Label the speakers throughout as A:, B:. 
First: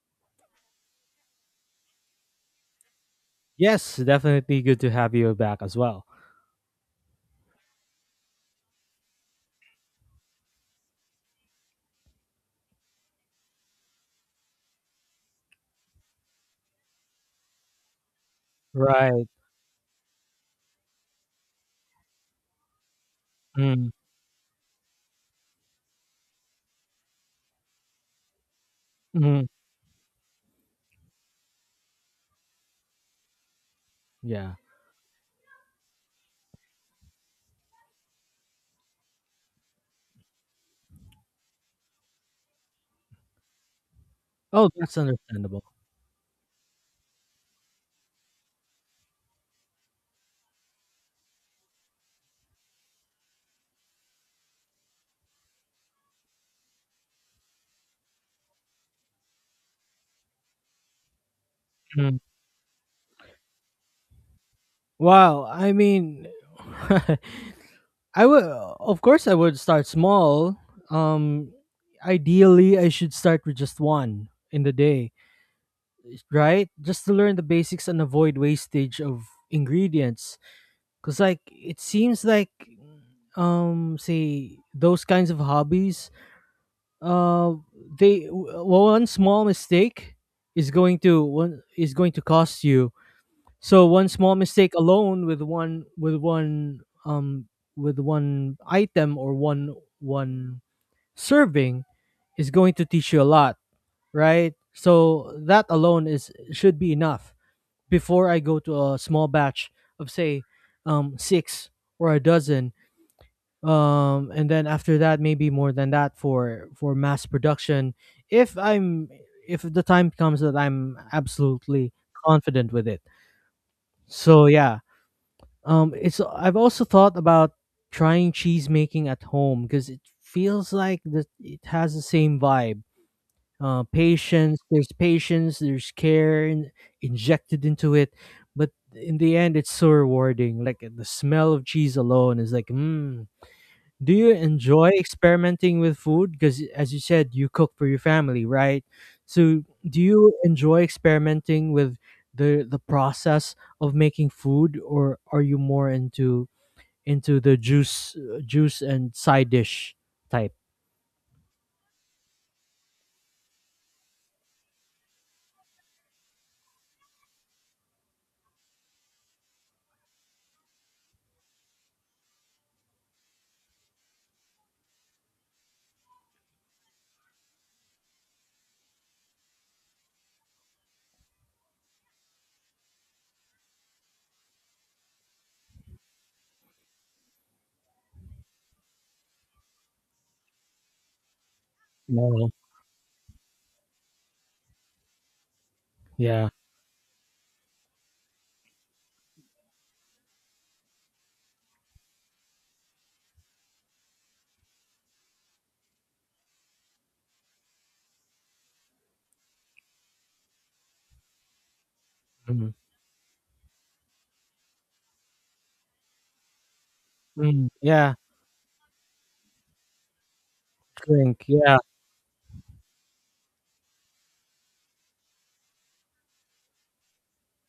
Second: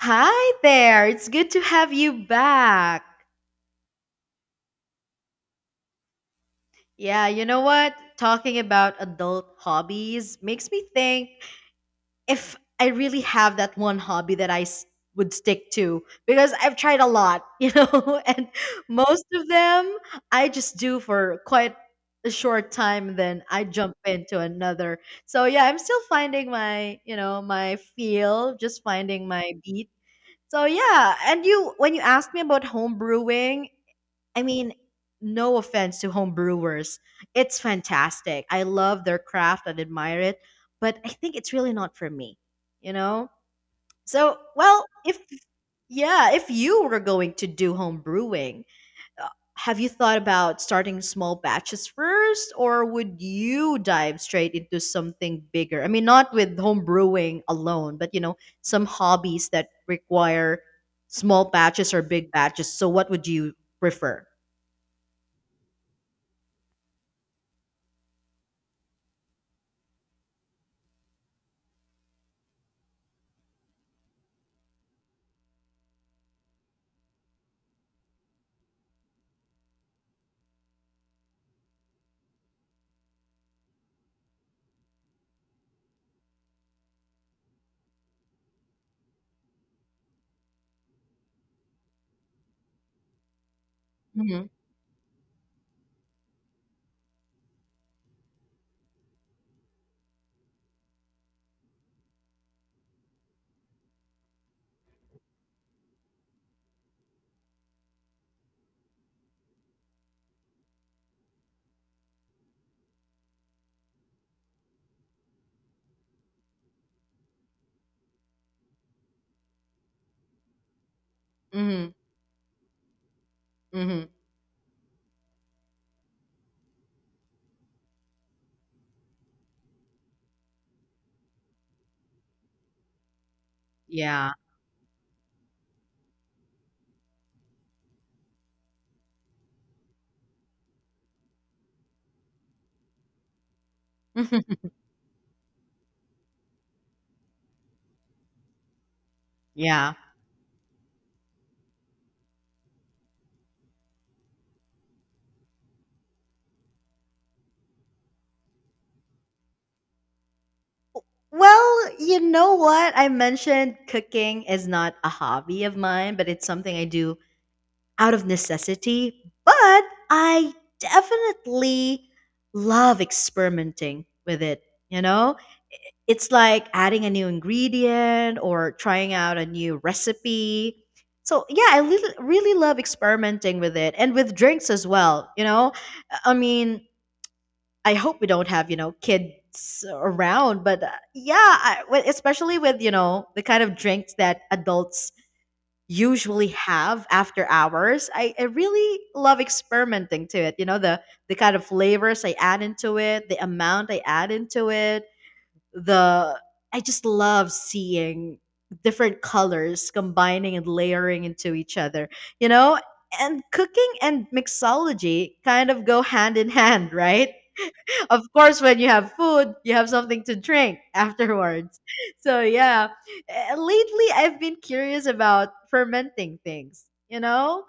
A: Hi there. It's good to have you back.
B: Yes, definitely good to have you back as well.
A: Yeah, you know what? Talking about adult hobbies makes me think if I really have that one hobby that would stick to because I've tried a lot, you know, and most
B: Right.
A: of them I just do for quite a short time then I
B: Mm,
A: jump into another. So yeah, I'm still finding my feel, just finding
B: mm,
A: my beat. So yeah, and you when you asked me about home brewing, I
B: yeah.
A: mean, no offense to home brewers. It's fantastic. I love their craft and admire it, but I think it's really not for me, you know? So,
B: Oh,
A: well,
B: that's
A: if
B: understandable.
A: yeah, if you were going to do home brewing, uh, have you thought about starting small batches first, or would you dive straight into something bigger? I mean, not with home brewing alone, but you know, some hobbies that require small batches or
B: Mm.
A: big batches. So, what would you prefer?
B: Wow. I mean, I would, of course, I would start small. Um, ideally, I should start with just one in the day, right? Just to learn the basics and avoid wastage of ingredients. Cause like it seems like, say those kinds of hobbies, uh one small mistake is going to one is going to cost you. So one small
A: Mm-hmm.
B: mistake alone with one item or one serving is going to teach you a lot, right? So that alone is should be enough before I go to a small batch of, say, six or a dozen, and then after that, maybe more than that for mass production, if i'm if the time comes that I'm
A: Mm-hmm.
B: absolutely confident with it.
A: Mm-hmm.
B: So yeah, it's I've also thought about trying cheese making at home because it feels like that it has the same vibe,
A: Yeah.
B: patience, there's care injected into it, but in the end it's so rewarding. Like the smell of cheese alone is like mm. Do you enjoy experimenting with food? Because as you said, you cook for your family, right? So
A: Yeah.
B: do you enjoy experimenting with the process of making food, or are you more into the juice and side dish type?
A: Well, you know what? I mentioned cooking is not a hobby of mine, but it's something I do out of necessity. But I definitely love experimenting with it. You know, it's like adding a new ingredient or trying out a new recipe. So, yeah, I really, really love experimenting with it and with drinks as well. You know, I mean, I hope we don't have you know kids around, but yeah, I, well,
B: No.
A: especially with you know the kind of drinks that adults usually
B: Yeah.
A: have after hours. I really love experimenting to it. You know the kind of flavors I add into it, the amount I add into it, the I just love seeing different colors combining and layering into each other. You
B: Mhm.
A: know, and cooking and mixology kind of go hand in hand, right?
B: Mm. Yeah.
A: Of course, when you have food, you have something to drink
B: Drink. Yeah.
A: afterwards. So, yeah. Lately, I've been curious about fermenting things, you know,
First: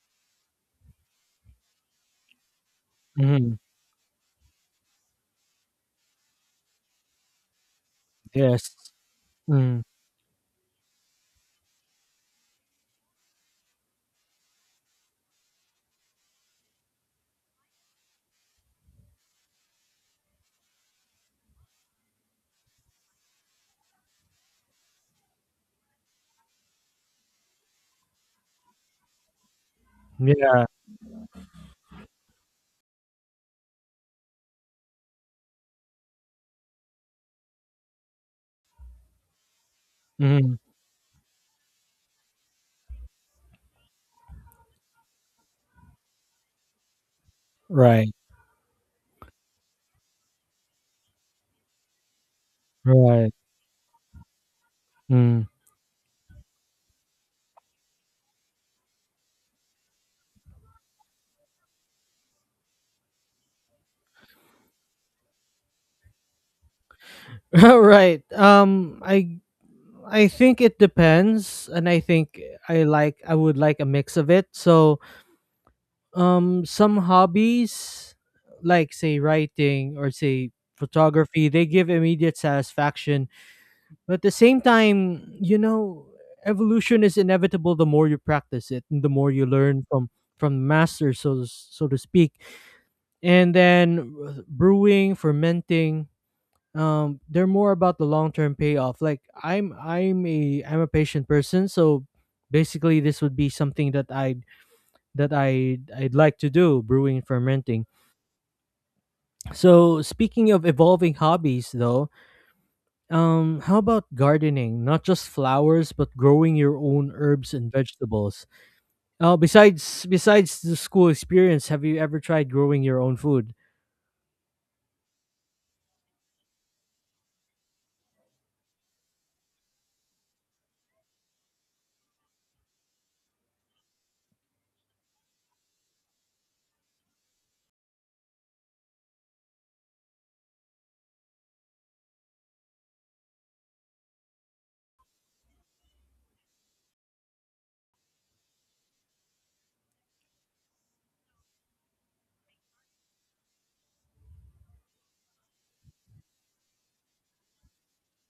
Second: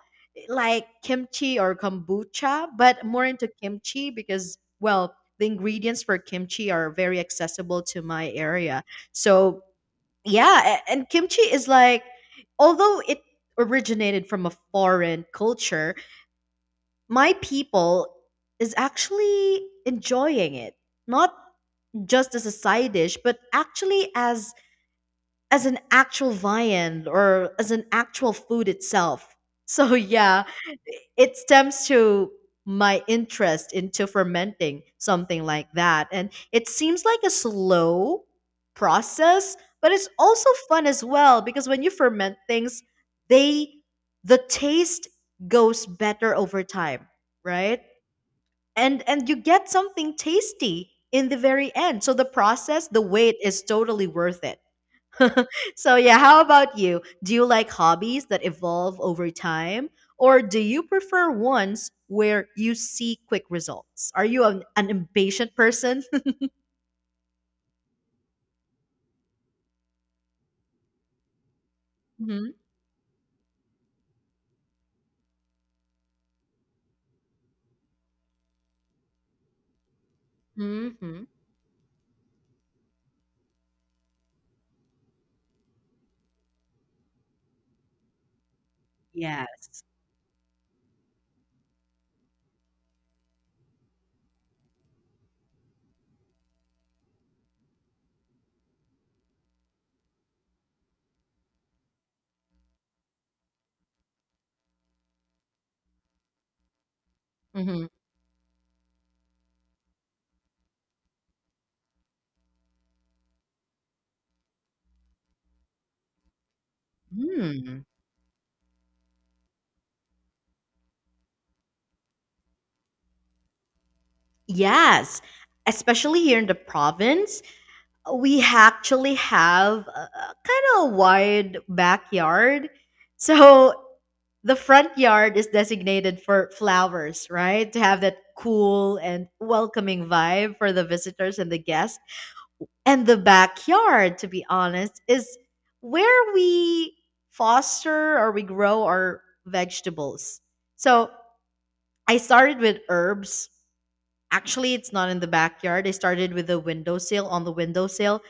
A: like kimchi or kombucha, but more into
B: Hmm.
A: kimchi because, well, the ingredients for kimchi are very accessible to my
B: Yes.
A: area. So,
B: Mm.
A: yeah. And kimchi is like, although it originated from a foreign culture, my people is actually enjoying it not just as a side dish but actually as an actual viand or as an actual food itself. So yeah,
B: Yeah.
A: it stems to my interest into fermenting something like that, and it seems like a slow process but it's also
B: Hmm.
A: fun as well because when you ferment things they the taste goes better over time, right?
B: Right.
A: And you get something tasty in the very end, so the process, the
B: Right.
A: wait is totally worth it.
B: Mm.
A: So yeah, how about you? Do you like hobbies that evolve over time or do you prefer ones where you see quick results? Are you an impatient person?
B: Right. I think it depends, and I think
A: Mhm,
B: I would like a mix of it. So, some hobbies, like say writing or say
A: mhm.
B: photography, they give immediate satisfaction, but at the same time, you know, evolution is inevitable. The more you practice it, and the more you
A: Yes.
B: learn from the master, so to speak, and then brewing, fermenting, they're more about the long term payoff. Like I'm a patient person, so basically this would be something that I I'd, like to do, brewing,
A: Hmm.
B: fermenting. So speaking of evolving hobbies, though, how about gardening, not just flowers but growing your own herbs and
A: Hmm.
B: vegetables? Besides the school experience, have you ever tried growing your own food?
A: Yes. Especially here in the province, we actually have a kind of wide backyard. So the front yard is designated for flowers, right? To have that cool and welcoming vibe for the visitors and the guests. And the backyard, to be honest, is where we foster or we grow our vegetables. So I started with herbs. Actually, it's not in the backyard. I started with the windowsill on the windowsill,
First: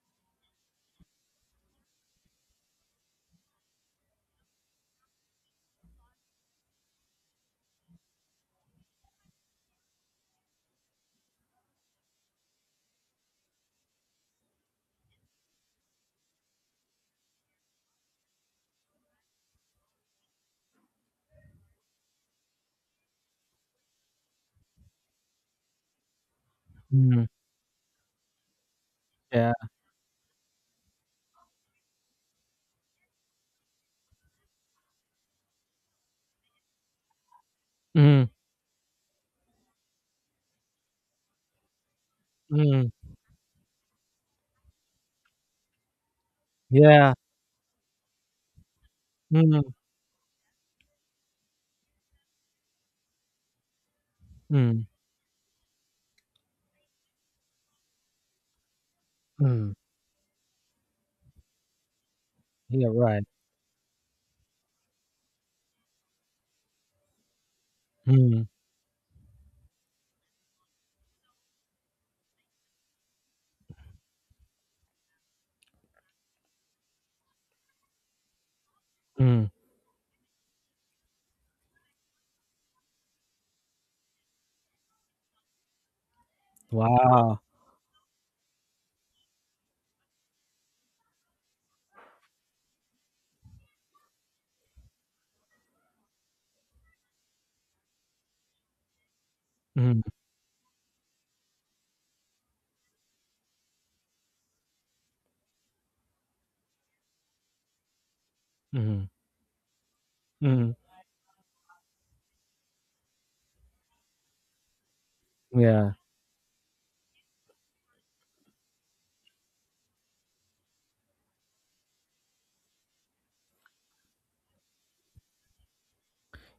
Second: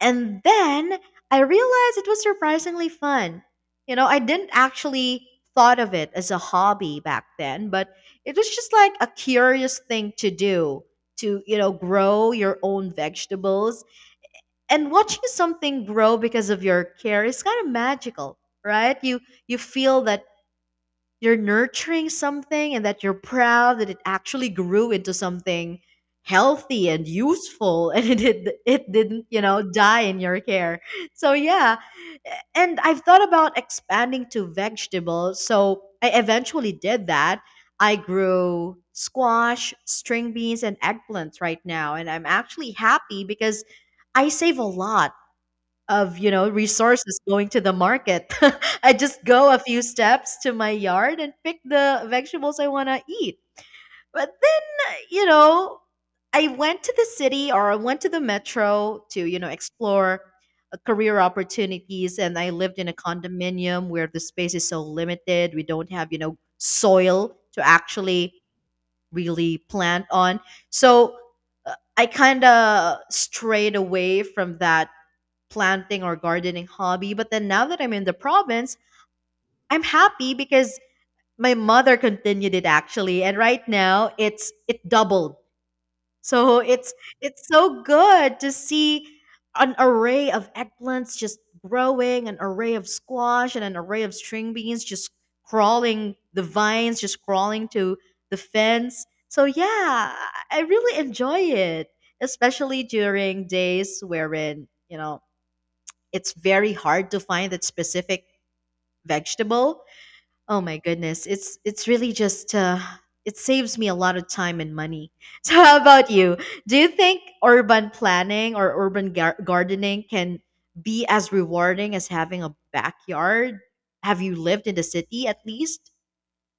A: and then I realized it was surprisingly fun. You know, I didn't actually thought of it as a hobby back then, but it was just like a curious thing to do to, you know, grow your own vegetables, and watching something grow because of your care is kind of magical, right? You feel that you're nurturing something and that you're proud that it actually grew into something healthy and
B: Mm,
A: useful. And it did, it didn't you
B: yeah.
A: know die in your care. So yeah, and I've thought about expanding to vegetables, so I eventually did that. I
B: Mm,
A: grew squash, string beans, and eggplants right now, and I'm actually
B: mm,
A: happy because I save a lot of you know
B: yeah.
A: resources going to the market. I just go a
B: Mm,
A: few steps to my yard and pick the vegetables I want to eat. But
B: mm,
A: then you know, I went to the city or I went to the metro to you know
B: mm.
A: explore career opportunities, and I lived in
B: Yeah,
A: a
B: right.
A: condominium where the space is so limited we don't have you know soil to actually
B: Mm-hmm.
A: really plant on. So I kind of strayed away from that planting or gardening hobby. But then now that I'm in the province,
B: Mm.
A: I'm happy because my mother continued it actually. And right now it's it doubled. So
B: Wow.
A: it's so good to see an array of eggplants just growing, an array of squash, and an array of string beans just crawling the vines, just crawling to the fence. So
B: Mhm,
A: yeah, I really enjoy it, especially during days wherein, you know, it's very hard to find that specific
B: mhm,
A: vegetable. Oh
B: mhm.
A: my goodness, it's really just it saves me a lot of time and money. So how
B: Yeah,
A: about you? Do you think urban planning or urban gardening can be as rewarding as having a backyard? Have you lived in the city at least?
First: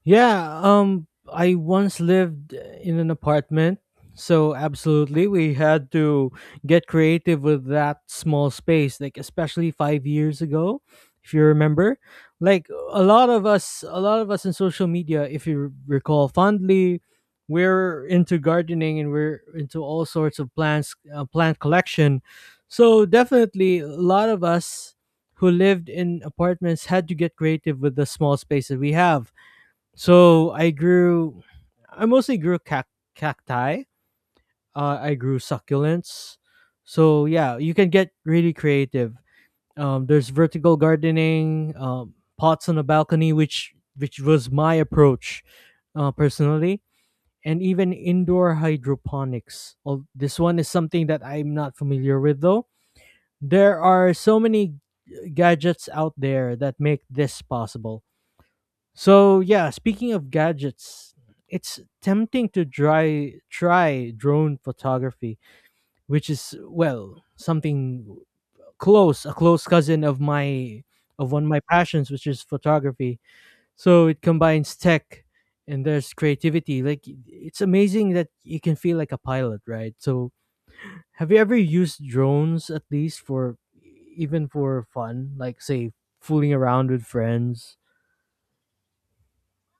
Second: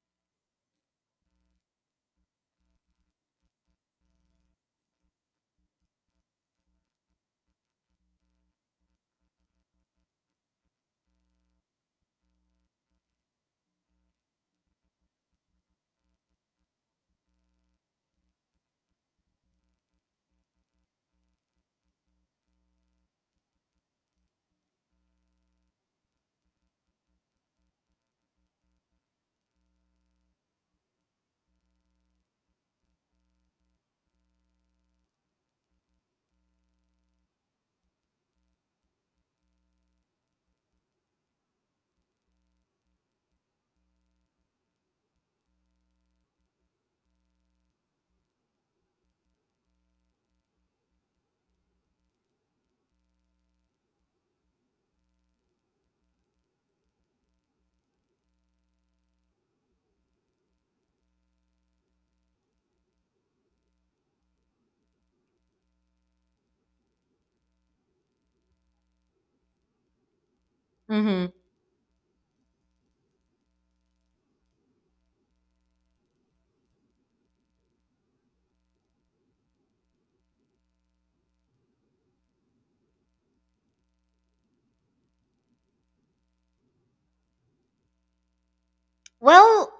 B: yeah, I once lived in an apartment, so absolutely we had to get creative with that small space, like especially 5 years ago, if you remember. Like a lot of us in social media, if you recall fondly, we're into gardening and we're into all sorts of plant collection. So definitely a lot of us who lived in apartments had to get creative with the small space that we have. So I mostly grew cacti. I grew succulents. So yeah, you can get really creative. There's vertical gardening, pots on a balcony, which was my approach, personally, and even indoor hydroponics. This one is something that I'm not familiar with, though. There are so many gadgets out there that make this possible. So yeah, speaking of gadgets, it's tempting to try drone photography, which is, well, something a close cousin of my of
A: Hmm.
B: one of my passions, which is photography. So it combines tech, and there's creativity. Like, it's amazing that you can feel like a pilot, right? So have you ever used drones, at least for even for fun, like say fooling around with friends?
A: Well,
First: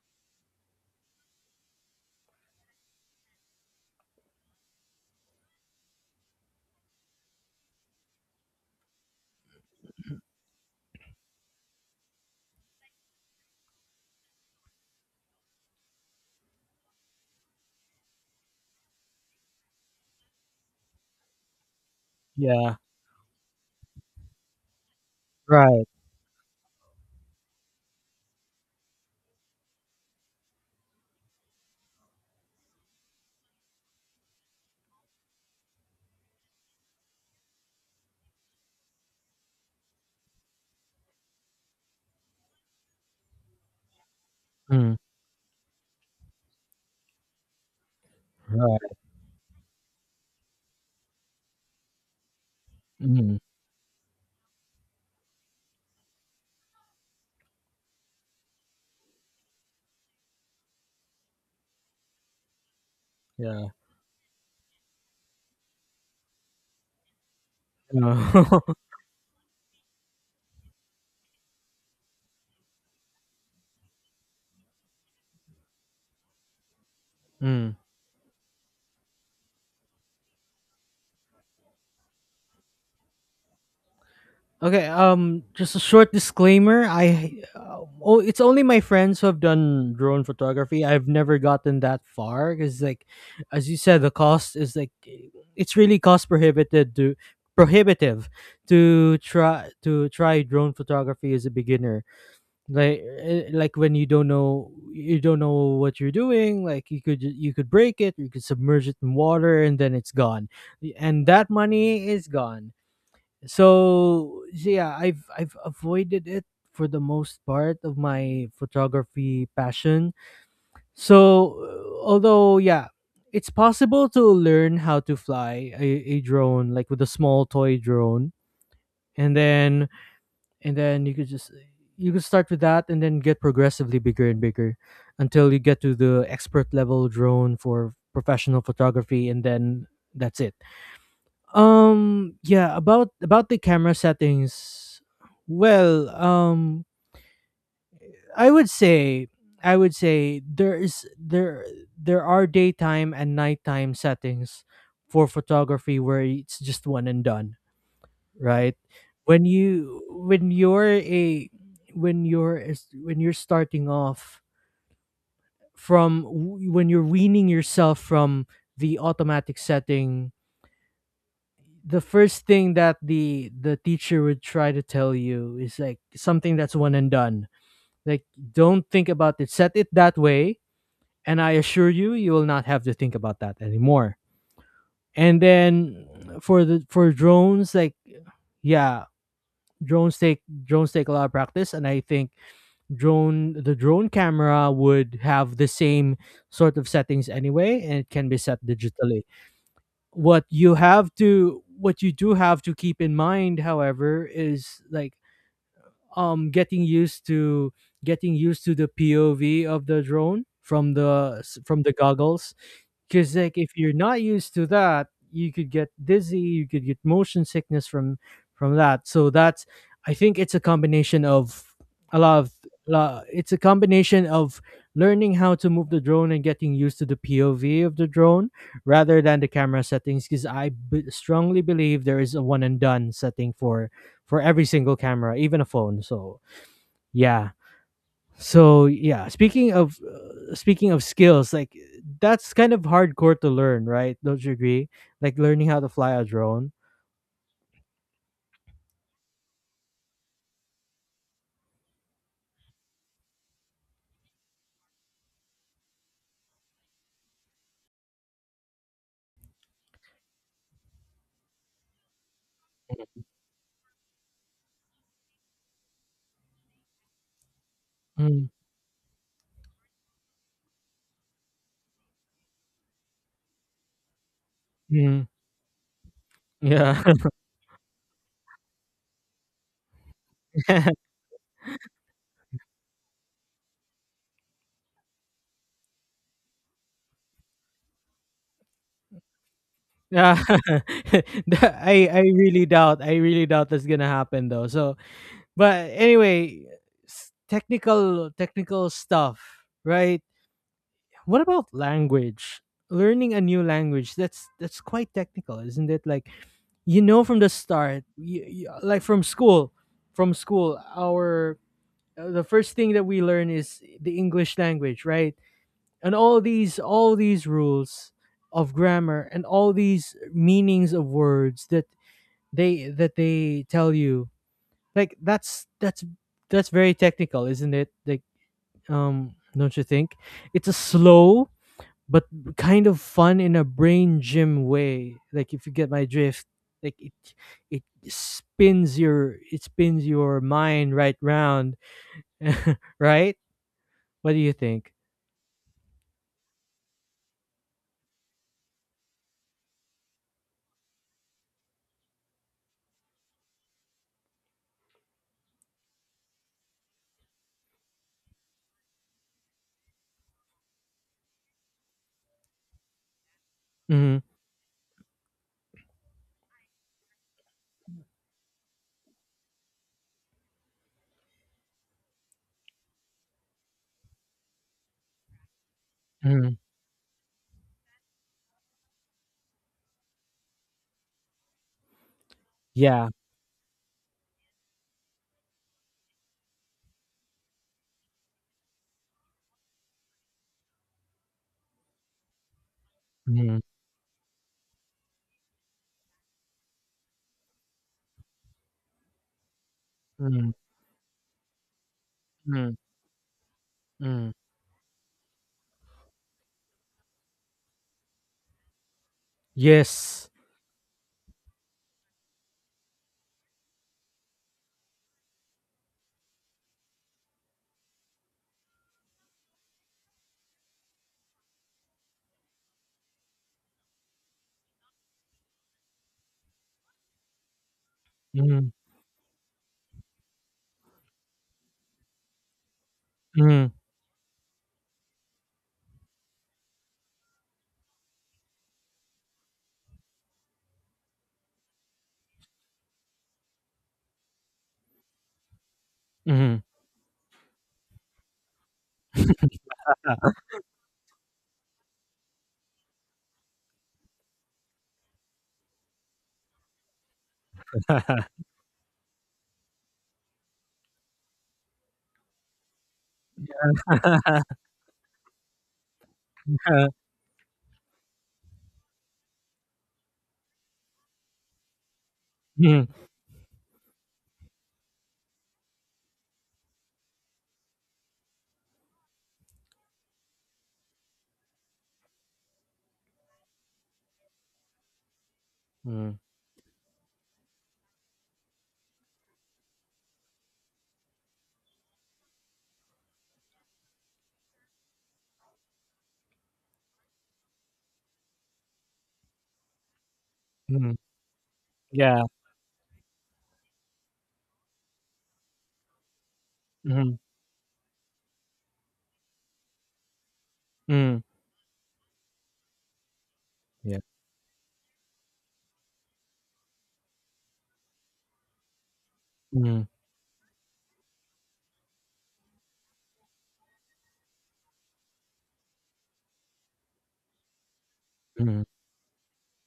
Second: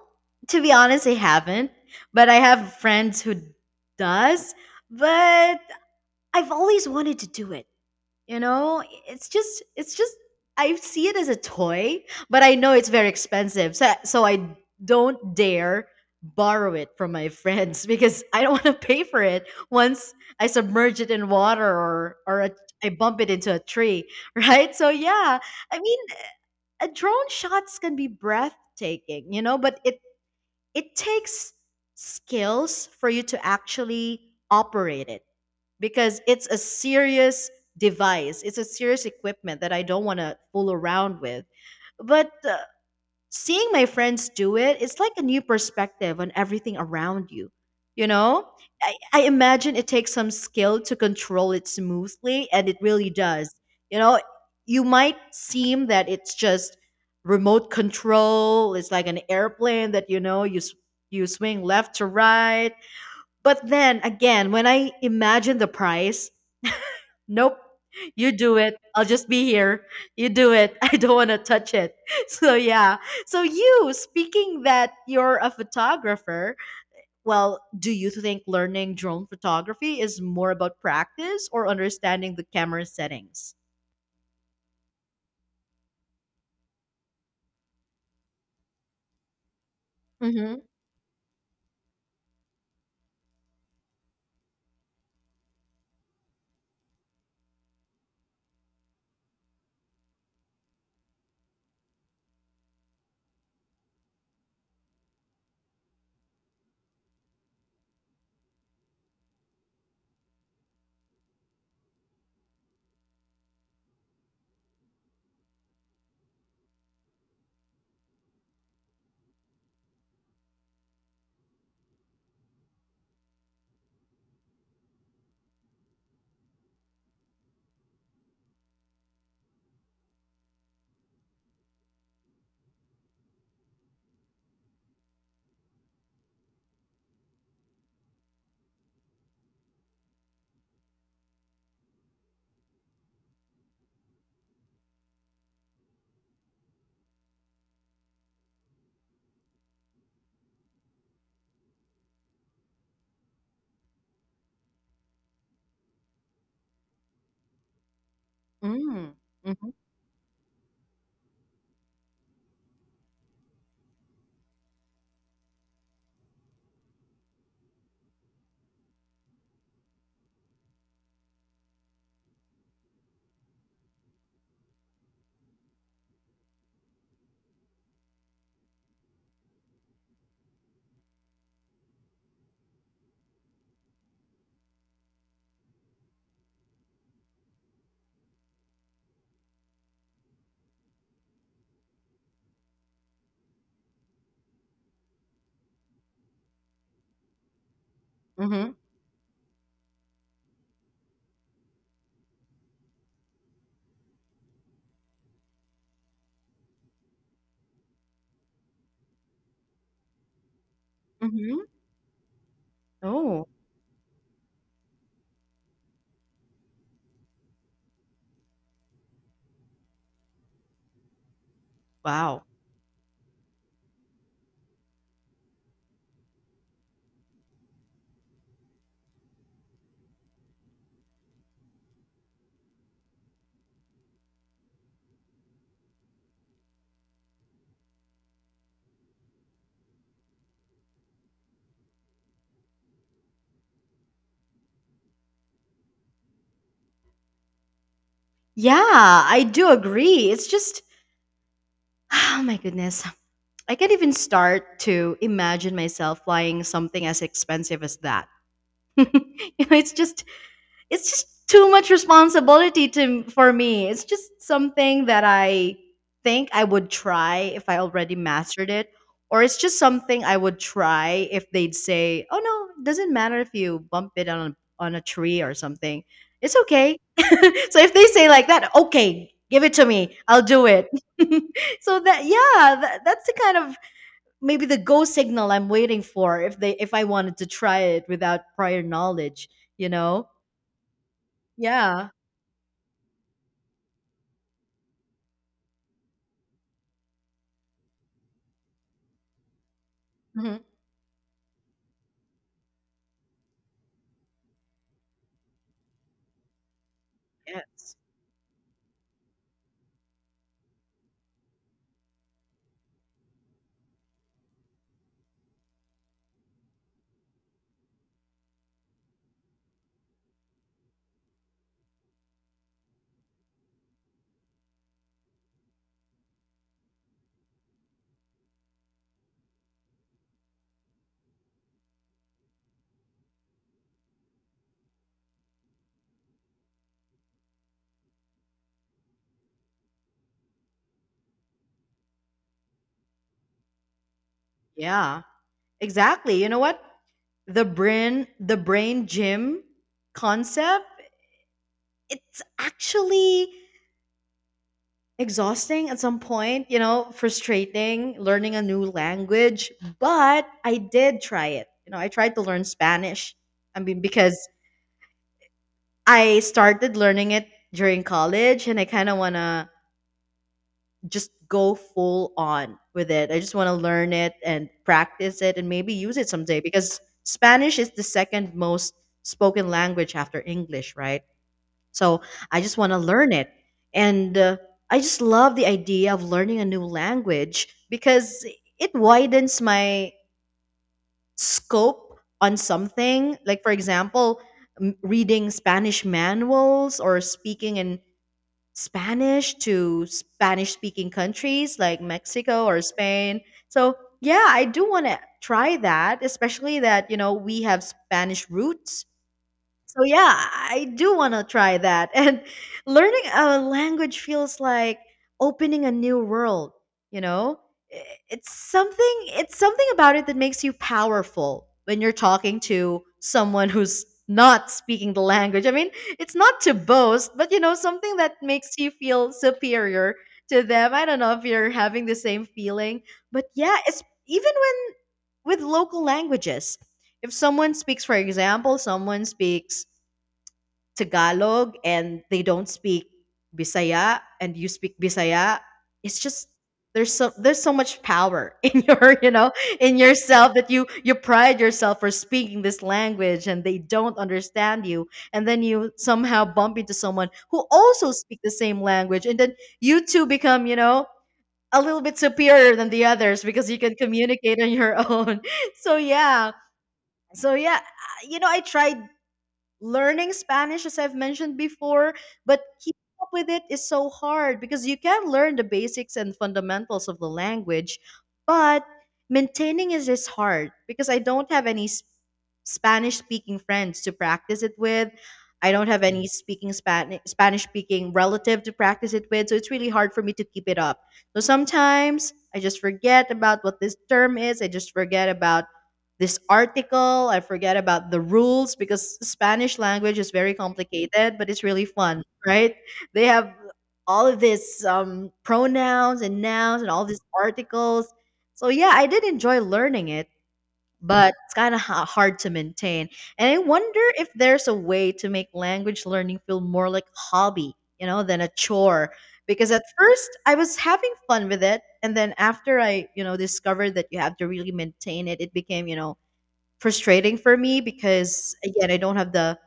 A: to be honest, I haven't, but I have friends who does. But I've always wanted to do it. You know, it's just I see it as a toy, but I know it's very expensive. So I don't dare borrow it from my friends because I don't want to pay for it once I submerge it in water or a,
B: Yeah.
A: I bump it into a tree, right? So yeah, I
B: Right.
A: mean, a drone shots can be breathtaking, you know, but it takes skills for you to actually operate it because it's a serious device. It's a serious equipment that I don't want to fool around with. But seeing my friends do it,
B: Mm.
A: it's like a new perspective on everything around you. You know, I imagine it takes some skill to control it smoothly, and it really
B: Mhm.
A: does. You know, you might seem that it's just remote control. It's like an airplane that you know you swing left to right. But
B: Yeah.
A: then again, when I imagine the price, nope. You do
B: Oh.
A: it. I'll just be here. You do it. I don't want to touch it. So yeah. So you speaking that you're a photographer, well,
B: Mm.
A: do you think learning drone photography is more about practice or understanding the camera settings?
B: Okay, just a short disclaimer. I oh it's only my friends who have done drone
A: Mhm.
B: photography. I've never gotten that far, cuz like, as you said, the cost is like, it's really cost prohibited to prohibitive to try drone photography as a beginner. Like, like, when you don't know what you're doing. Like, you could break it, you could submerge it in water, and then it's gone, and that money is gone. So yeah, I've avoided it for the most part of my photography passion. So although, yeah, it's possible to learn how to fly a drone, like with a small toy drone, and then and then you could just you could start with that and then get progressively bigger and bigger until you get to the expert level drone for professional photography, and then that's it. Yeah, about the camera settings, well, i would say I would say there is there there are daytime and nighttime settings for photography where it's just one and done, right?
A: Mm.
B: When
A: Mhm.
B: you, when you're starting off, from when you're weaning yourself from the automatic setting, the first thing that the teacher would try to tell you is like something that's one and done, like, don't think about it, set it that way, and I assure you, you will not have to think about that anymore. And then for the for drones, like, yeah, drones take a lot of practice, and I think drone the drone camera would have the same sort of settings anyway, and it can be set
A: Mhm.
B: digitally. What you have to, what you do have to keep in mind, however, is like, um getting used to getting used to the POV of the drone from
A: Mhm.
B: from the goggles. 'Cause,
A: Oh,
B: like, if you're not used to that, you could get dizzy, you could get motion sickness from that. So that's, I think, it's a combination of a lot
A: wow.
B: of la it's a combination of learning how to move the drone and getting used to the POV of the drone rather than the camera settings. Because I b strongly believe there is a one and done setting for every single camera, even a phone, so yeah. So yeah, speaking of skills, like, that's kind of hardcore to learn, right? Don't you agree? Like, learning how to fly a drone.
A: Yeah, I do agree. It's just oh my goodness. I can't even start to imagine myself flying something as expensive as that. You know, it's just too much responsibility to for me. It's just something that I think I would try if I already
B: Mm,
A: mastered it, or it's just something I would try if they'd say, "Oh no, it doesn't matter if you bump it on a
B: mm,
A: tree or something. It's okay."
B: yeah.
A: So if they say like that, okay, give it to me. I'll do it. So that yeah, that's the kind of maybe the go signal I'm waiting for if they if I wanted to try it without prior knowledge, you know?
B: Yeah. That- I
A: Yeah.
B: I really doubt. I really doubt that's gonna happen, though. So, but anyway, technical stuff, right?
A: Mhm.
B: What about language? Learning a new language, that's quite technical, isn't it? Like, you know, from the
A: Yes.
B: start, you, like, from school, our the first thing that we learn is the English language, right? And all these rules of grammar, and all these meanings of words that they tell you. Like, that's very technical, isn't it? Like, don't you think it's a slow but kind of fun in a brain gym way? Like, if you get my drift, like, it it spins your mind right round, right? What do you think?
A: Yeah. Exactly. You know what? The brain gym concept, it's actually exhausting at some point, you know, frustrating learning a new language, but I did try it. You know, I tried to learn Spanish. I mean
B: Mm-hmm.
A: because I started learning it during college and I kind of want to just go full on with it. I just want to learn it and practice it and maybe use it
B: Hmm.
A: someday because Spanish is the second most spoken language after English, right? So I just want to
B: Yeah.
A: learn it. And I just love the idea of learning a new language because it widens my scope on something.
B: Mm-hmm.
A: Like, for example, reading Spanish manuals or speaking in Spanish to
B: Hmm.
A: Spanish speaking countries like Mexico
B: Hmm.
A: or Spain. So,
B: Hmm.
A: yeah, I do want to try that, especially that, you know, we have Spanish roots. So
B: Yes.
A: yeah, I do want to try that. And learning a language feels like opening a new world, you know? I- it's something about it that makes you powerful when you're talking to someone who's not speaking the language. I mean, it's not to boast, but you know, something that
B: Mm-hmm.
A: makes you feel superior to them. I don't know if you're having the same feeling, but
B: Hmm.
A: yeah, it's even when with local languages. If someone speaks, for example, someone speaks Tagalog and they don't speak Bisaya and you speak Bisaya, it's
B: Hmm.
A: just
B: Mm.
A: there's so much power in your in yourself that you pride yourself for speaking this language and they don't understand you, and then you somehow bump into someone who also speak the same language, and then you two become, a little bit superior than the others because you can communicate on your own. So yeah so yeah I- you know I tried learning Spanish, as I've mentioned before, but
B: Mm. Mm.
A: keeping up with it is so hard because you can learn the basics and fundamentals of the language, but maintaining it is hard because I don't have any Spanish speaking friends to practice it with. I don't have any speaking Spanish speaking relative to practice it with, so it's really hard for me to keep it up. So sometimes I just forget about what this term is. I just forget about this article. I forget about the rules because Spanish language is very complicated, but it's really fun,
B: Yeah.
A: right? They have all of this pronouns and nouns and all
B: Mm-hmm.
A: these articles. So yeah, I did enjoy learning it,
B: Mm-hmm.
A: but it's kind of hard to maintain. And I wonder
B: Yeah.
A: if there's a way to make language learning feel more like a hobby, than a chore. Because at
B: Mm-hmm.
A: first I was having fun with it, and then after I, discovered that you have to really maintain it, it became, frustrating for me because
B: Mm-hmm.
A: again I don't have the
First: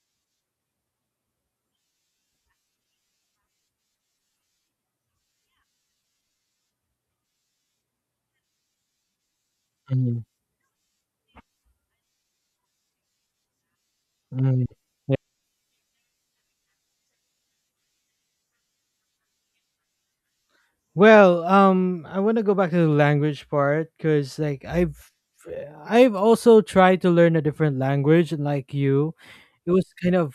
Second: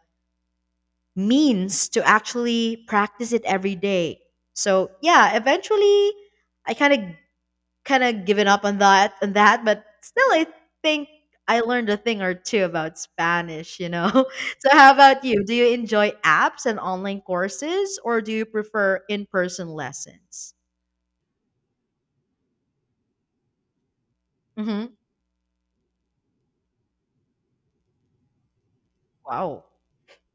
A: means to actually practice it every day. So yeah, eventually I kind of given up on that, but
B: Mm-hmm.
A: still I think I learned a thing or two about spanish,
B: Mm-hmm.
A: so how about you? Do you enjoy apps and online courses, or do you prefer in-person lessons?
B: Well, I want to go back to the language part because, like,
A: Hmm.
B: I've also tried to learn a different language, and like you,
A: Wow.
B: it was kind of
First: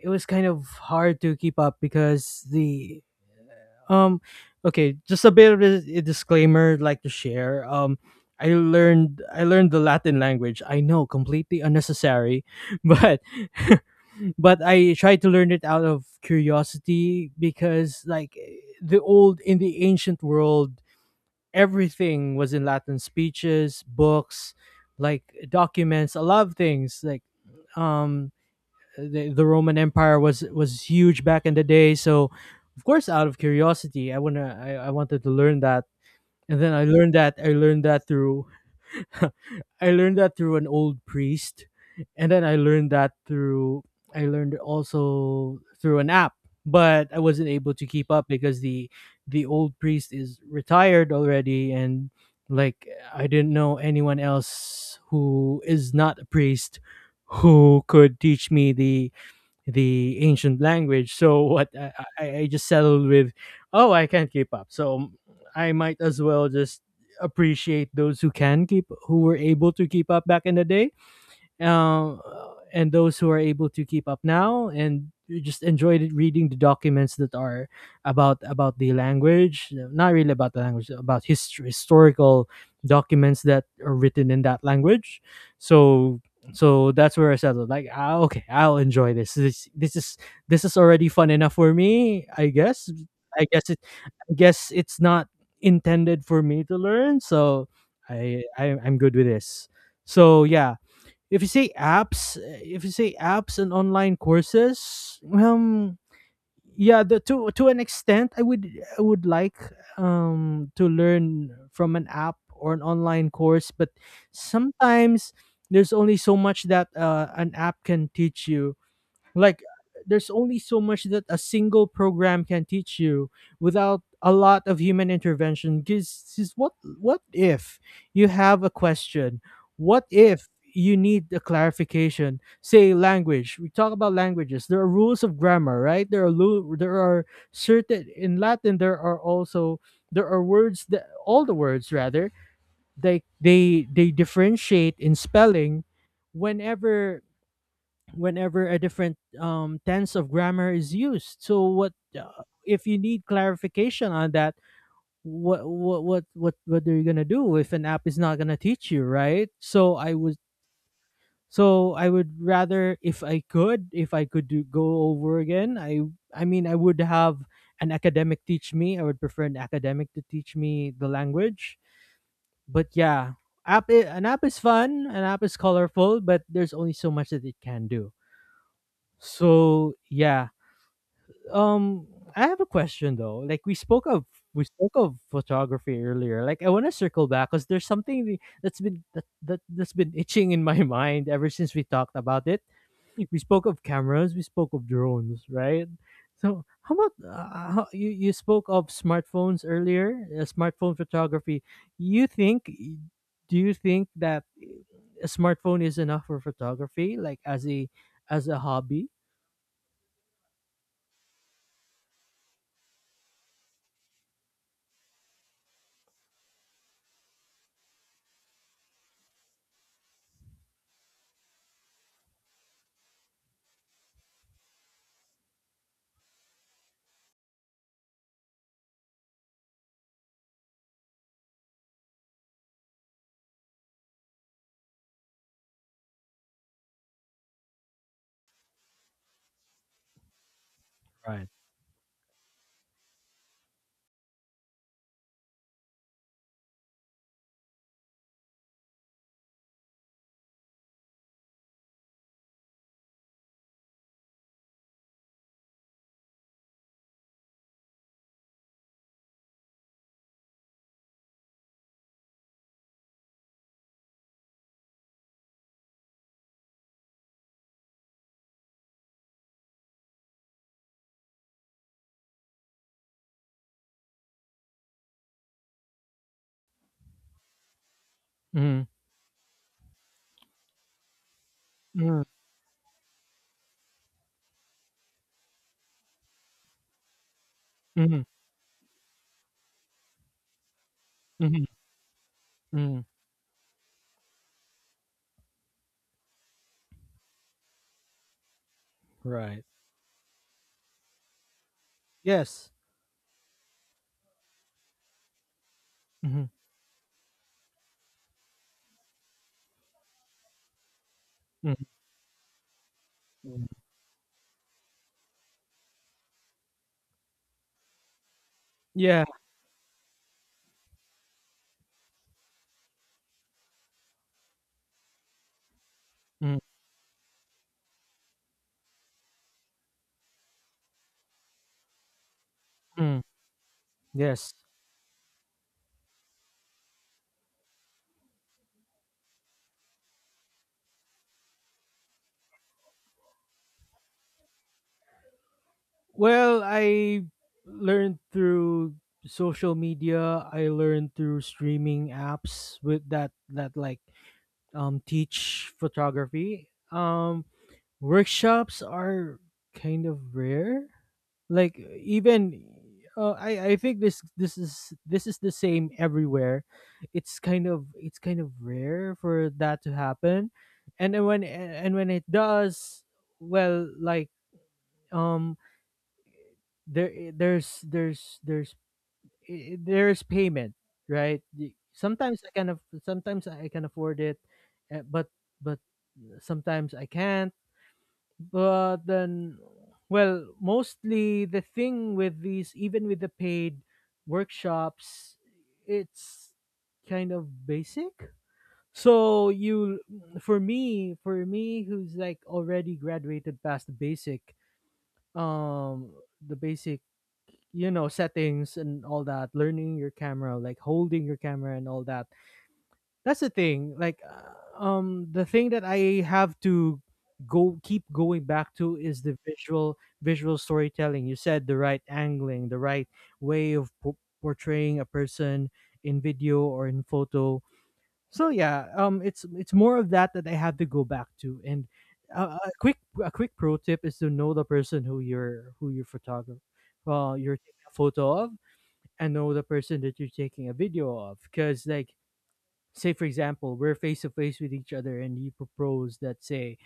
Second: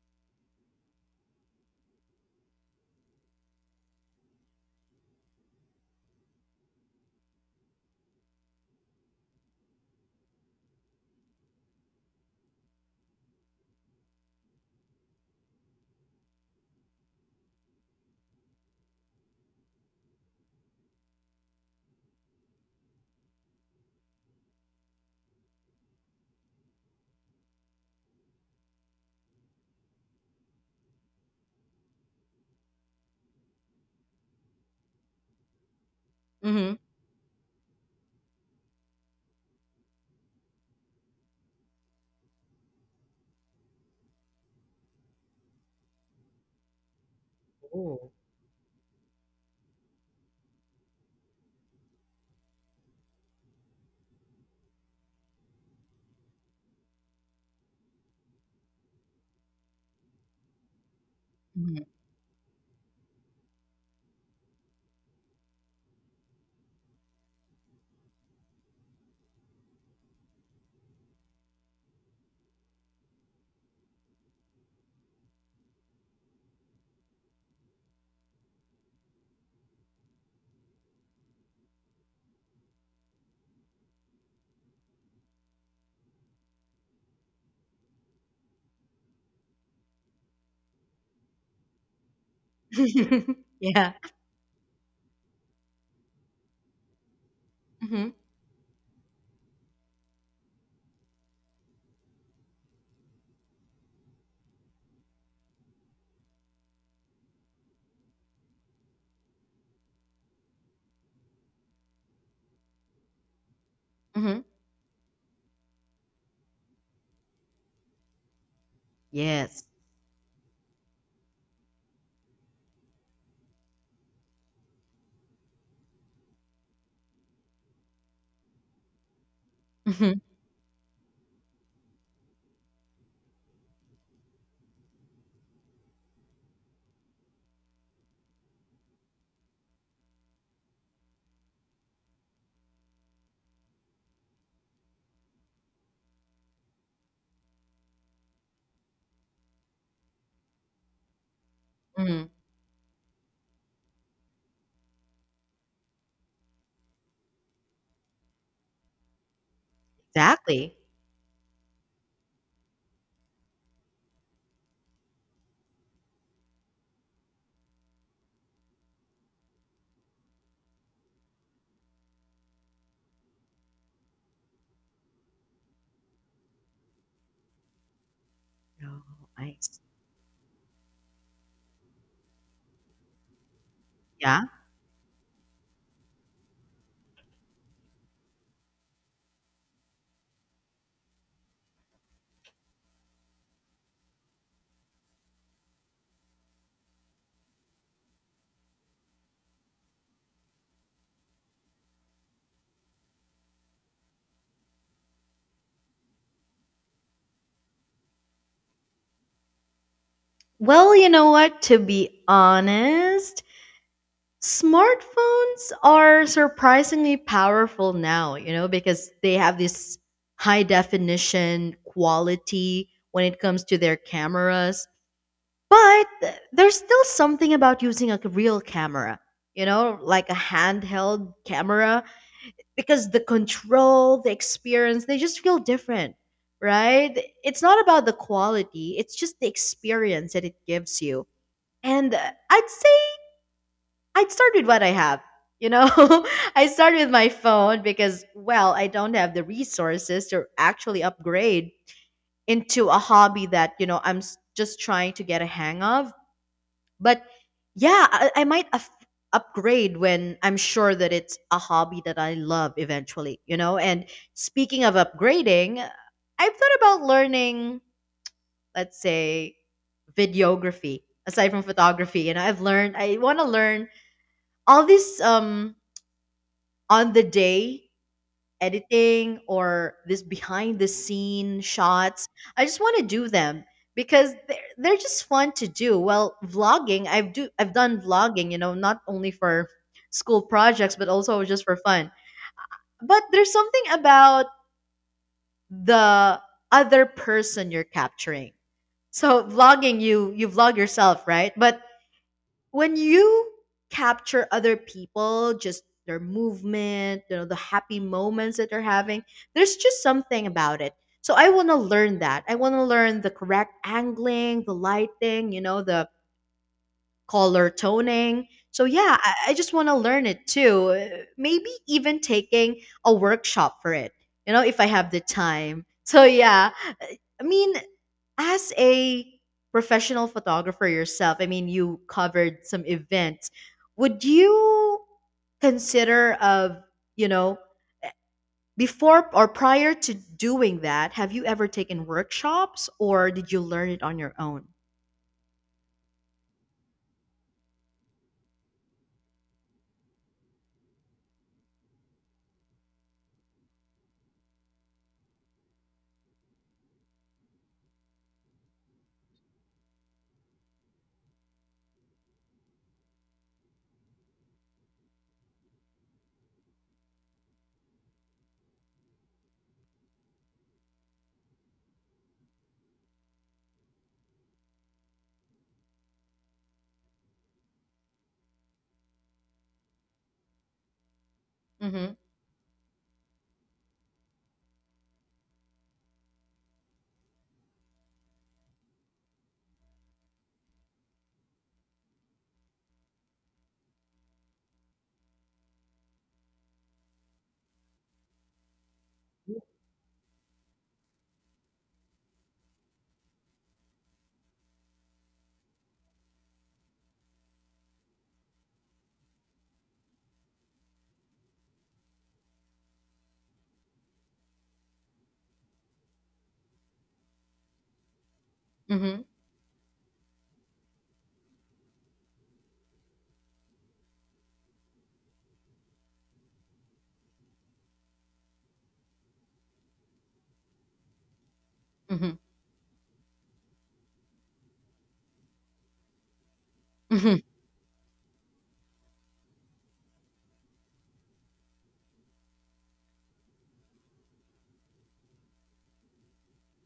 B: it was kind of hard to keep up because the um, okay, just a bit of a disclaimer I'd like to share. I learned the Latin language. I know, completely unnecessary, but but I tried to learn it out of curiosity because, like, the old in the ancient world, everything was in Latin: speeches, books, like documents, a lot of things. Like, um the Roman Empire was huge back in the day. So, of course, out of curiosity, I wanted to learn that, and then
A: Hmm.
B: I learned that through I learned that through an old priest, and then I learned it also through an app, but I wasn't able to
A: Ooh.
B: keep up because the old priest is retired already. And like, I didn't know anyone else who is not a priest who could teach me the ancient language. So what
A: Mhm.
B: I just settled with, oh, I can't keep up. So I might as well just appreciate those who can keep, who were able to keep up back in the day um, and those who are able to keep up now and you just reading the documents that are about the language, not really about the language, about historical documents that are written in that language. So so that's where I settled like, ah, okay, I'll enjoy this. This this is this is already fun enough for me, I guess. I guess it
A: Yeah.
B: I guess it's not intended for me to learn. So
A: Hmm.
B: i, I'm good with this. So yeah, if you say apps and online courses, yeah, to an extent, I would like to learn from an app or an online course, but
A: Hmm.
B: sometimes there's only so much that an app can teach you. Like,
A: Yes.
B: there's only so much that a single program can teach you without a lot of human intervention. Because what— what if you have a question? What
A: Mm-hmm.
B: if you need a clarification? Say, language, we talk about languages, there are rules of grammar, right? There are certain— in Latin there are also— there are words that— all the words rather, they differentiate in spelling whenever— whenever a different tense of grammar is used. So what—
A: Mm-hmm.
B: if you need clarification on that? What are you gonna do if an app is not gonna teach you, right?
A: Exactly.
B: So I would rather, if I could, if I could do, go over again. I mean, I would have an academic teach me. I would prefer an academic to teach me the language. But yeah, an app is fun, an app is colorful, but there's only so much that it can do.
A: Oh, I see.
B: So yeah. Um, I have a question though. Like,
A: Yeah.
B: we spoke of photography earlier. Like, I want to circle back because there's something that's been— that's been itching in my mind ever since we talked about it. We spoke of cameras. We spoke of drones, right? So how about, you? You spoke of smartphones earlier. Smartphone photography. You think? Do you think that a smartphone is enough for photography? Like as a— as a hobby?
A: Well, you know what? To be honest, smartphones are surprisingly powerful now, you know, because they have this high definition quality when it comes to their cameras. But there's still something about using a real camera, you know, like a handheld camera, because the control, the experience, they just feel different, right? It's not about the quality, it's just the experience that it gives you.
B: Right.
A: And I'd say I'd start with what I have. You know, I start with my phone because, well, I don't have the resources to actually upgrade into a hobby that, you know, just trying to get a hang of. But yeah, I might upgrade when I'm sure that it's a hobby that I love eventually, you know? And speaking of upgrading, I've thought about learning, let's say, videography aside from photography. And I've learned, I want to learn all these on the day
B: Mm-hmm.
A: editing or this behind the scene shots. I just want to do them because they're just fun to do. Well, vlogging, I've done vlogging, you know, not only for school projects but also just
B: Mhm,
A: for fun.
B: mm,
A: But there's something about the other person you're capturing. So
B: right.
A: vlogging, you vlog yourself, right? But
B: Yes.
A: when you capture other people, just their
B: Mhm.
A: movement, you know, the happy moments that they're having, there's just something about it. So I want
B: Hmm.
A: to learn that. I want to learn the correct angling, the lighting, you know, the color toning. So yeah,
B: Yeah.
A: I just want to learn it too. Maybe even taking a workshop for it, you know, if I have the time. So
B: Mm,
A: yeah, I mean, as a professional photographer yourself, I mean, you covered some
B: mm,
A: events. Would
B: yes.
A: you consider of, you know, before or prior to doing that, have you ever taken workshops, or did you learn it on your own?
B: Well, I learned through social media. I learned through streaming apps with that that like teach photography. Um, workshops are kind of rare, like, even I think this is the same everywhere. It's kind of rare for that to happen, and then when it does, well, like, um, there there's there's there's there's payment, right?
A: Mhm.
B: Sometimes I can sometimes I can afford it, but— but sometimes I can't. But then, well, mostly the thing with these, even with the paid workshops, it's kind of basic. So you— for me, for me who's like already graduated past the basic, um the basic, you know, settings and all that, learning your camera, like holding your camera and all that. That's the thing. Like, the thing that I have to— go, keep going back to,
A: Mhm.
B: is the visual— visual storytelling. You said the right angling, the right way of portraying a person in video or in photo. So yeah, um, it's— it's more of that that I have to go back to. And
A: Mhm.
B: a quick— a quick pro tip is to know the person who you're— who you're photographer— well,
A: Mhm.
B: you're taking a photo of, and know the person that you're taking a video of. Because like, say for example, we're face to face with each other and you propose that, say,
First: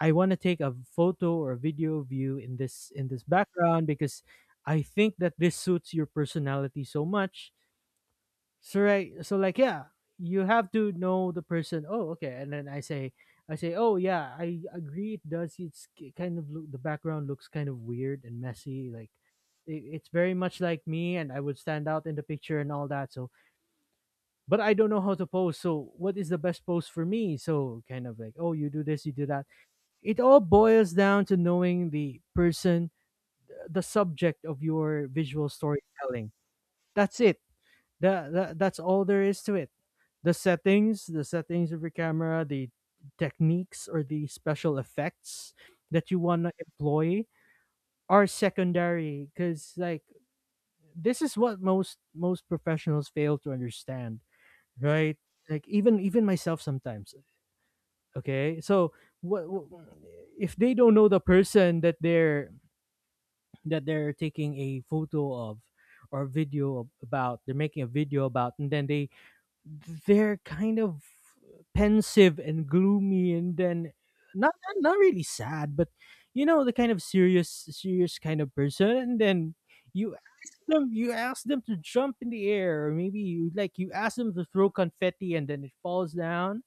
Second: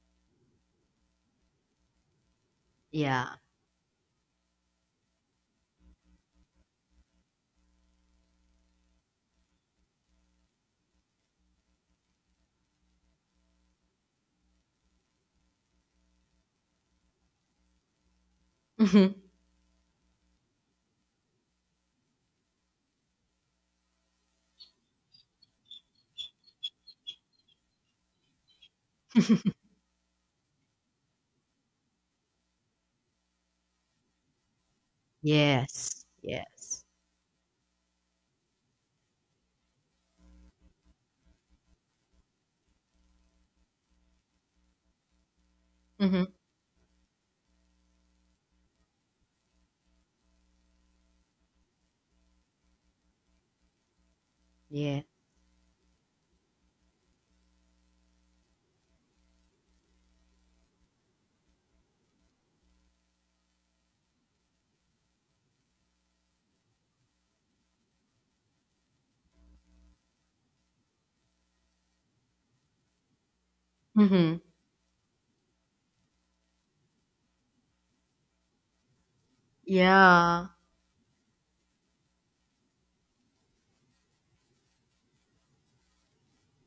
B: I want to take a photo or a video of you in this
A: Yeah.
B: background because I think that this suits your personality so much. So right, so like, yeah, you have to know the person. Oh, okay. And then I say— I say, oh yeah, I agree, it does, it's kind of look— the background looks kind of weird and messy like,
A: Mhm.
B: it, it's very much like me and I would stand out in the picture and all that. So but I don't know how to pose. So what is the best pose for me? So kind of like, oh, you do this, you do that. It all boils down to knowing the person, the subject of your visual
A: Yes.
B: storytelling.
A: Yes.
B: That's it. That's all there is to it. The settings of your camera, the techniques or the special effects that you
A: Mhm.
B: want to employ are secondary. Because like, this is what most professionals fail to understand,
A: Yeah.
B: right? Like, even myself sometimes. Okay, so what if they don't know the person that they're— that they're taking a photo of or video about? They're making a video about, and then they— they're kind of pensive and gloomy, and then
A: Mhm.
B: not really sad, but you know, the kind of serious kind of person, and then you
A: Yeah.
B: ask them— you ask them to jump in the air, or maybe you like— you ask them to throw confetti and then it falls down,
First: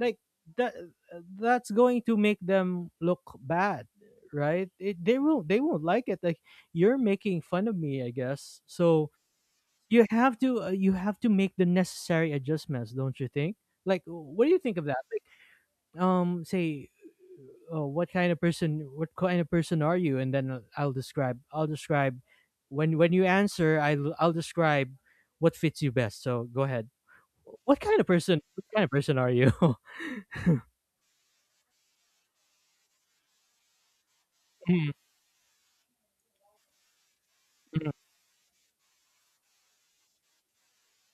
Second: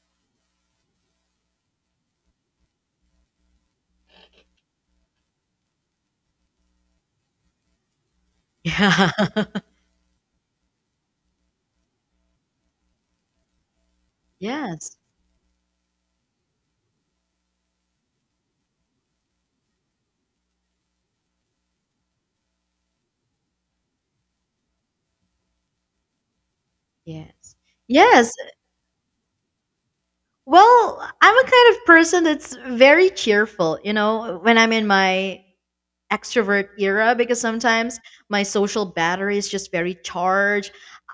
B: like, that— that's going to make them look bad, right? It, they won't— they won't like it. Like, you're making fun of me, I guess. So you have to, you have to make the necessary adjustments, don't you think? Like, what do you
A: Yeah.
B: think of
A: Yes.
B: that? Like, um, say, what kind of person— what kind of person are you? And then, I'll describe— I'll describe— when— when you answer, I'll— I'll describe what fits you best. So go ahead.
A: Yes.
B: What kind of
A: Yes.
B: person— what kind of person are you?
A: Well, I'm a kind of person that's very cheerful, you know, when I'm in my extrovert era, because sometimes my social battery is just very charged.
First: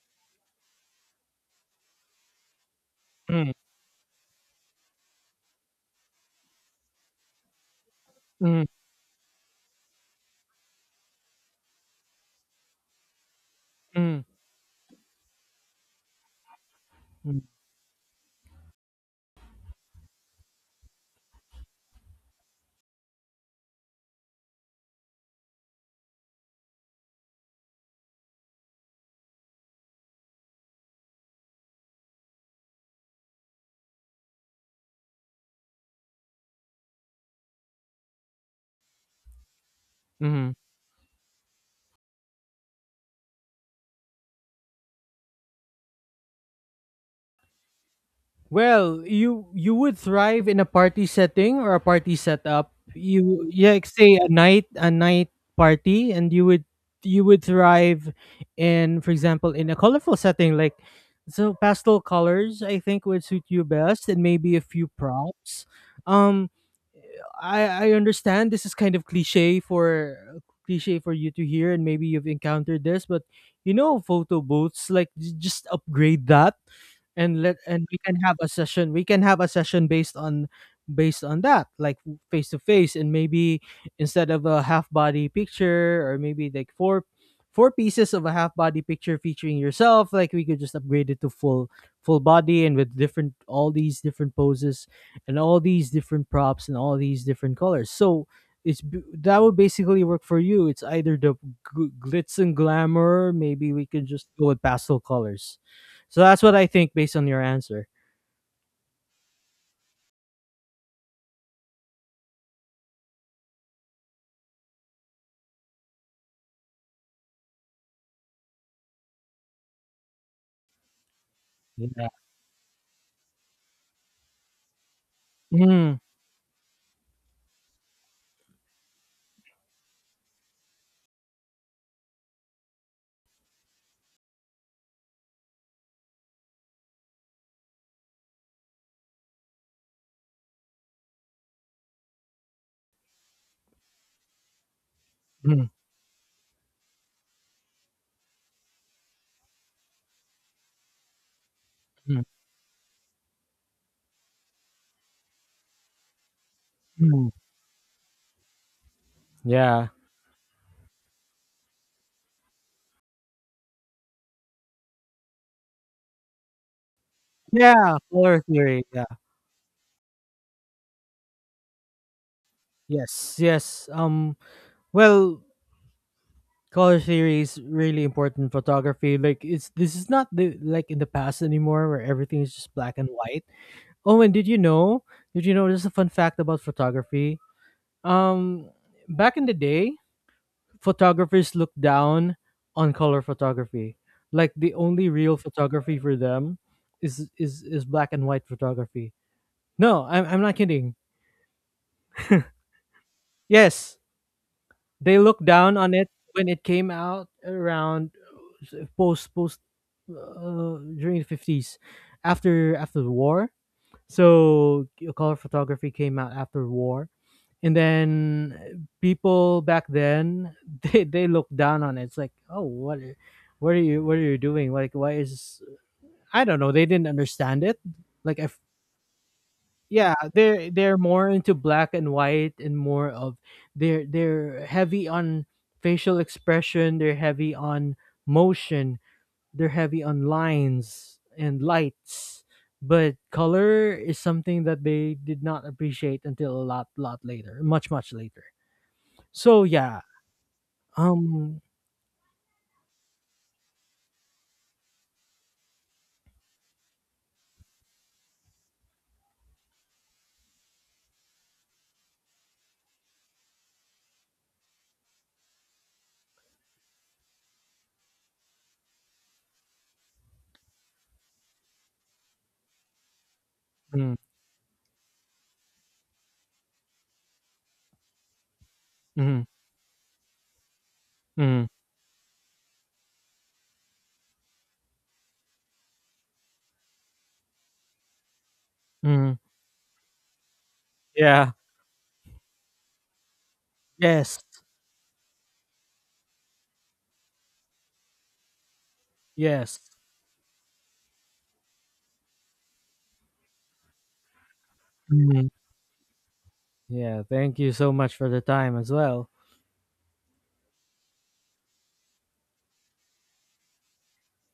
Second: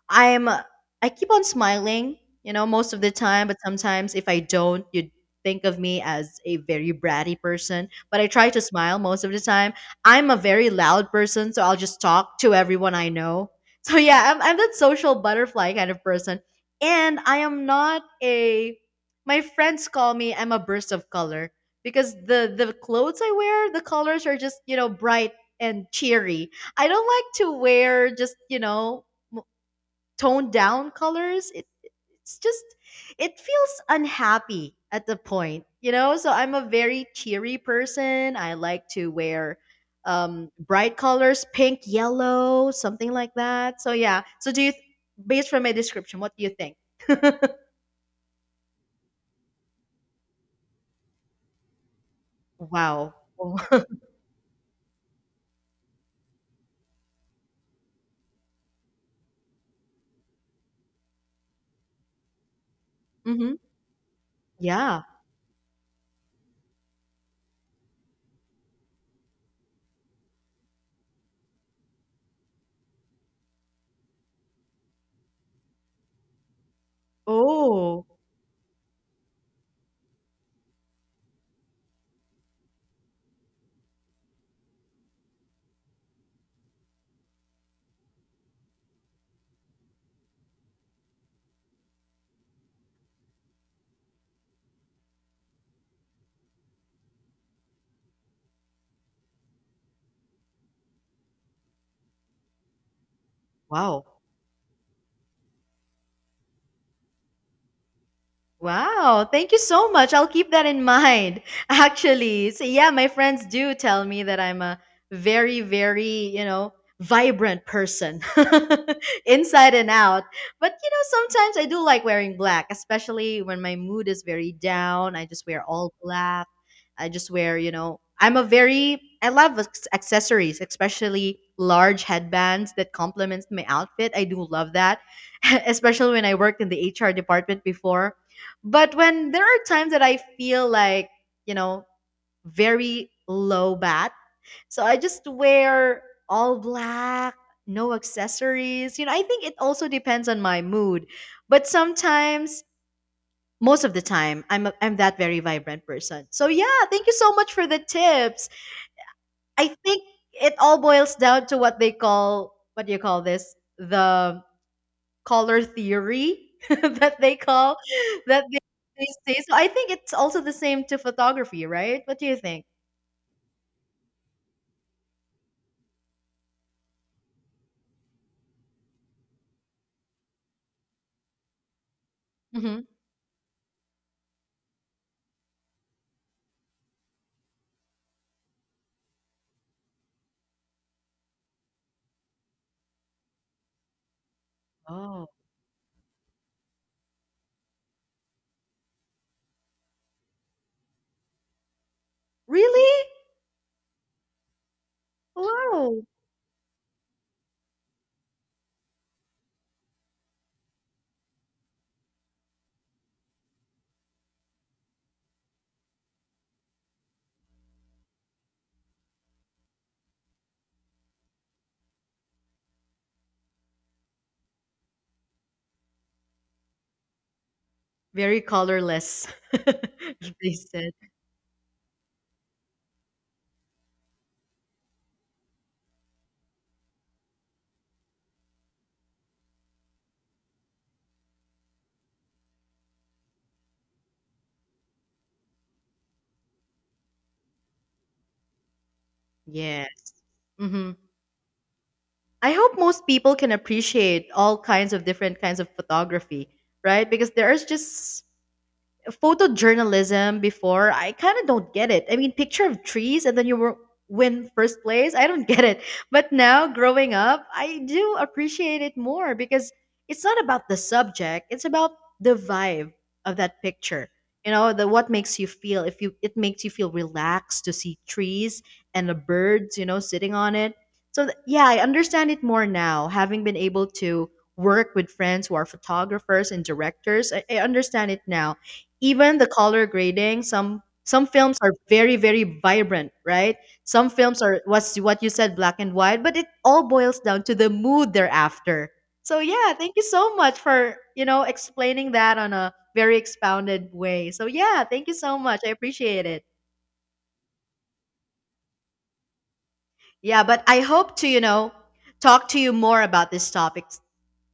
A: I'm I keep on smiling, you know, most of the time, but sometimes if I don't, you think of me as a very bratty person, but I
B: Mm,
A: try
B: mm,
A: to
B: mm,
A: smile most of the time. I'm a very loud person, so I'll just talk to everyone I know. So yeah,
B: mm.
A: I'm that social butterfly kind of person. And I
B: Mm,
A: am not a my friends call me I'm a burst of color because the clothes I wear, the colors are just, you know, bright and cheery. I don't like to wear just, you know, m- toned down colors. It it's just it feels unhappy at the point, you know. So I'm a very cheery person. I like to wear
B: mhm.
A: bright colors, pink, yellow, something like that. So yeah, so do you based from my description what do you think?
B: Well, you— you would thrive in a party setting or a party setup.
A: Wow.
B: You— yeah, like, say a night— a night party, and you would— you would thrive in, for example, in a colorful setting, like, so pastel colors, I think, would suit
A: Hmm.
B: you best, and maybe a few
A: Yeah.
B: props. Um, I understand this is kind of cliche for— cliche for you to hear, and maybe you've encountered this, but, you know, photo booths, like, just upgrade that. And let— and we
A: Oh,
B: can have a session— we can have a session based on— based on that, like, face to face. And maybe instead of a half body picture, or maybe like four— four pieces of a half body picture featuring yourself, like, we could just upgrade it to full— full body, and with different— all these different poses, and all these different props, and all these different colors. So it's that would basically work for you. It's either the glitz and glamour— maybe we
A: wow.
B: can just go with pastel colors. So that's what I think, based on your answer.
A: Wow, thank you so much. I'll keep that in mind. Actually, so yeah, my friends do tell me that I'm a very, very, you know, vibrant person inside and out. But, you know, sometimes I do like
B: Yeah.
A: wearing black, especially when my mood is very down. I just wear all
B: Mm,
A: black. I just wear, you know, I'm a very, I love accessories, especially large headbands that complements my outfit. I do love that, especially when I worked in the HR department before. But when there are times that I feel like, you know, very low bat, so I just
B: mm,
A: wear all black, no accessories. You know, I think it also depends on my mood. But
B: mm,
A: sometimes, most of the time, I'm that very vibrant person. So yeah, thank you
B: mm.
A: so much for the tips. I
B: Yeah.
A: think it all boils down to what they call, what do you call this? The color theory that they call
B: Yeah, color
A: that
B: theory. Yeah.
A: they say. So I think it's also the same to photography, right? What do you think?
B: Yes. Yes. Um, well, color theory is really important in photography. Like, it's— this is not the— like in the past anymore where everything is just
A: Hmm.
B: black and white. Oh, and did you know? Did you know this is a fun fact about photography? Um, back in the day, photographers look down on color photography. Like, the only
A: Oh,
B: real photography for them is black and white photography. No, I'm— I'm not kidding.
A: really?
B: Yes, they look down on
A: Wow.
B: it when it came out around post— during the fifties, after— after the war. So color photography came out after war, and then people back then they— they looked down on it. It's like, oh, what, what are you— what are you doing? Like, why is— I don't know. They didn't understand it. Like,
A: Very
B: if—
A: colorless,
B: yeah,
A: they
B: they're—
A: said.
B: they're more into black and white, and more of— they're— they're heavy on facial expression. They're heavy on motion. They're heavy on lines and lights. But color is something that they did not appreciate until a lot, lot later, much, much later. So, yeah,
A: Yes. Hmm.
B: um,
A: I hope most people can appreciate all kinds of different kinds of photography, right? Because there is just photojournalism before. I kind of don't get it. I mean, picture of trees, and then you win first place. I don't get it. But now growing up, I do appreciate it more because it's not about the subject, it's about the vibe of that picture.
B: mm,
A: You know, the what makes you feel, if you it makes you feel relaxed to see trees and the
B: mhm,
A: birds, you know, sitting on it. So yeah,
B: mhm,
A: I understand it more now, having been able to work with friends who are photographers and directors. I understand it now,
B: mhm.
A: even the color grading. Some
B: Yeah.
A: films are very, very vibrant, right? Some
B: Yes,
A: films are what's what you said, black and white, but it all boils down to the mood they're after. So yeah,
B: yes.
A: thank you so much for, you know, explaining that on a very expounded way. So yeah, thank you so
B: Mhm.
A: much, I appreciate it.
B: Yeah, thank you so much for the time as well.
A: Yeah, but I hope to, you know, talk to you more about this topic,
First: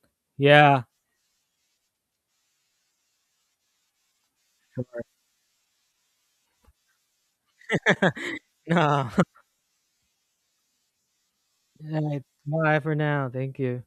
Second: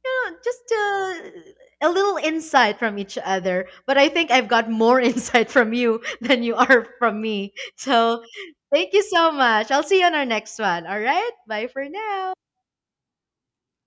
A: you know, just
B: Yeah.
A: a little insight from each other. But I think I've got more insight from you than you are from me. So thank you
B: No.
A: so much. I'll see you on our next one. All right. Bye for
B: Right.
A: now.
B: Bye for now. Thank you.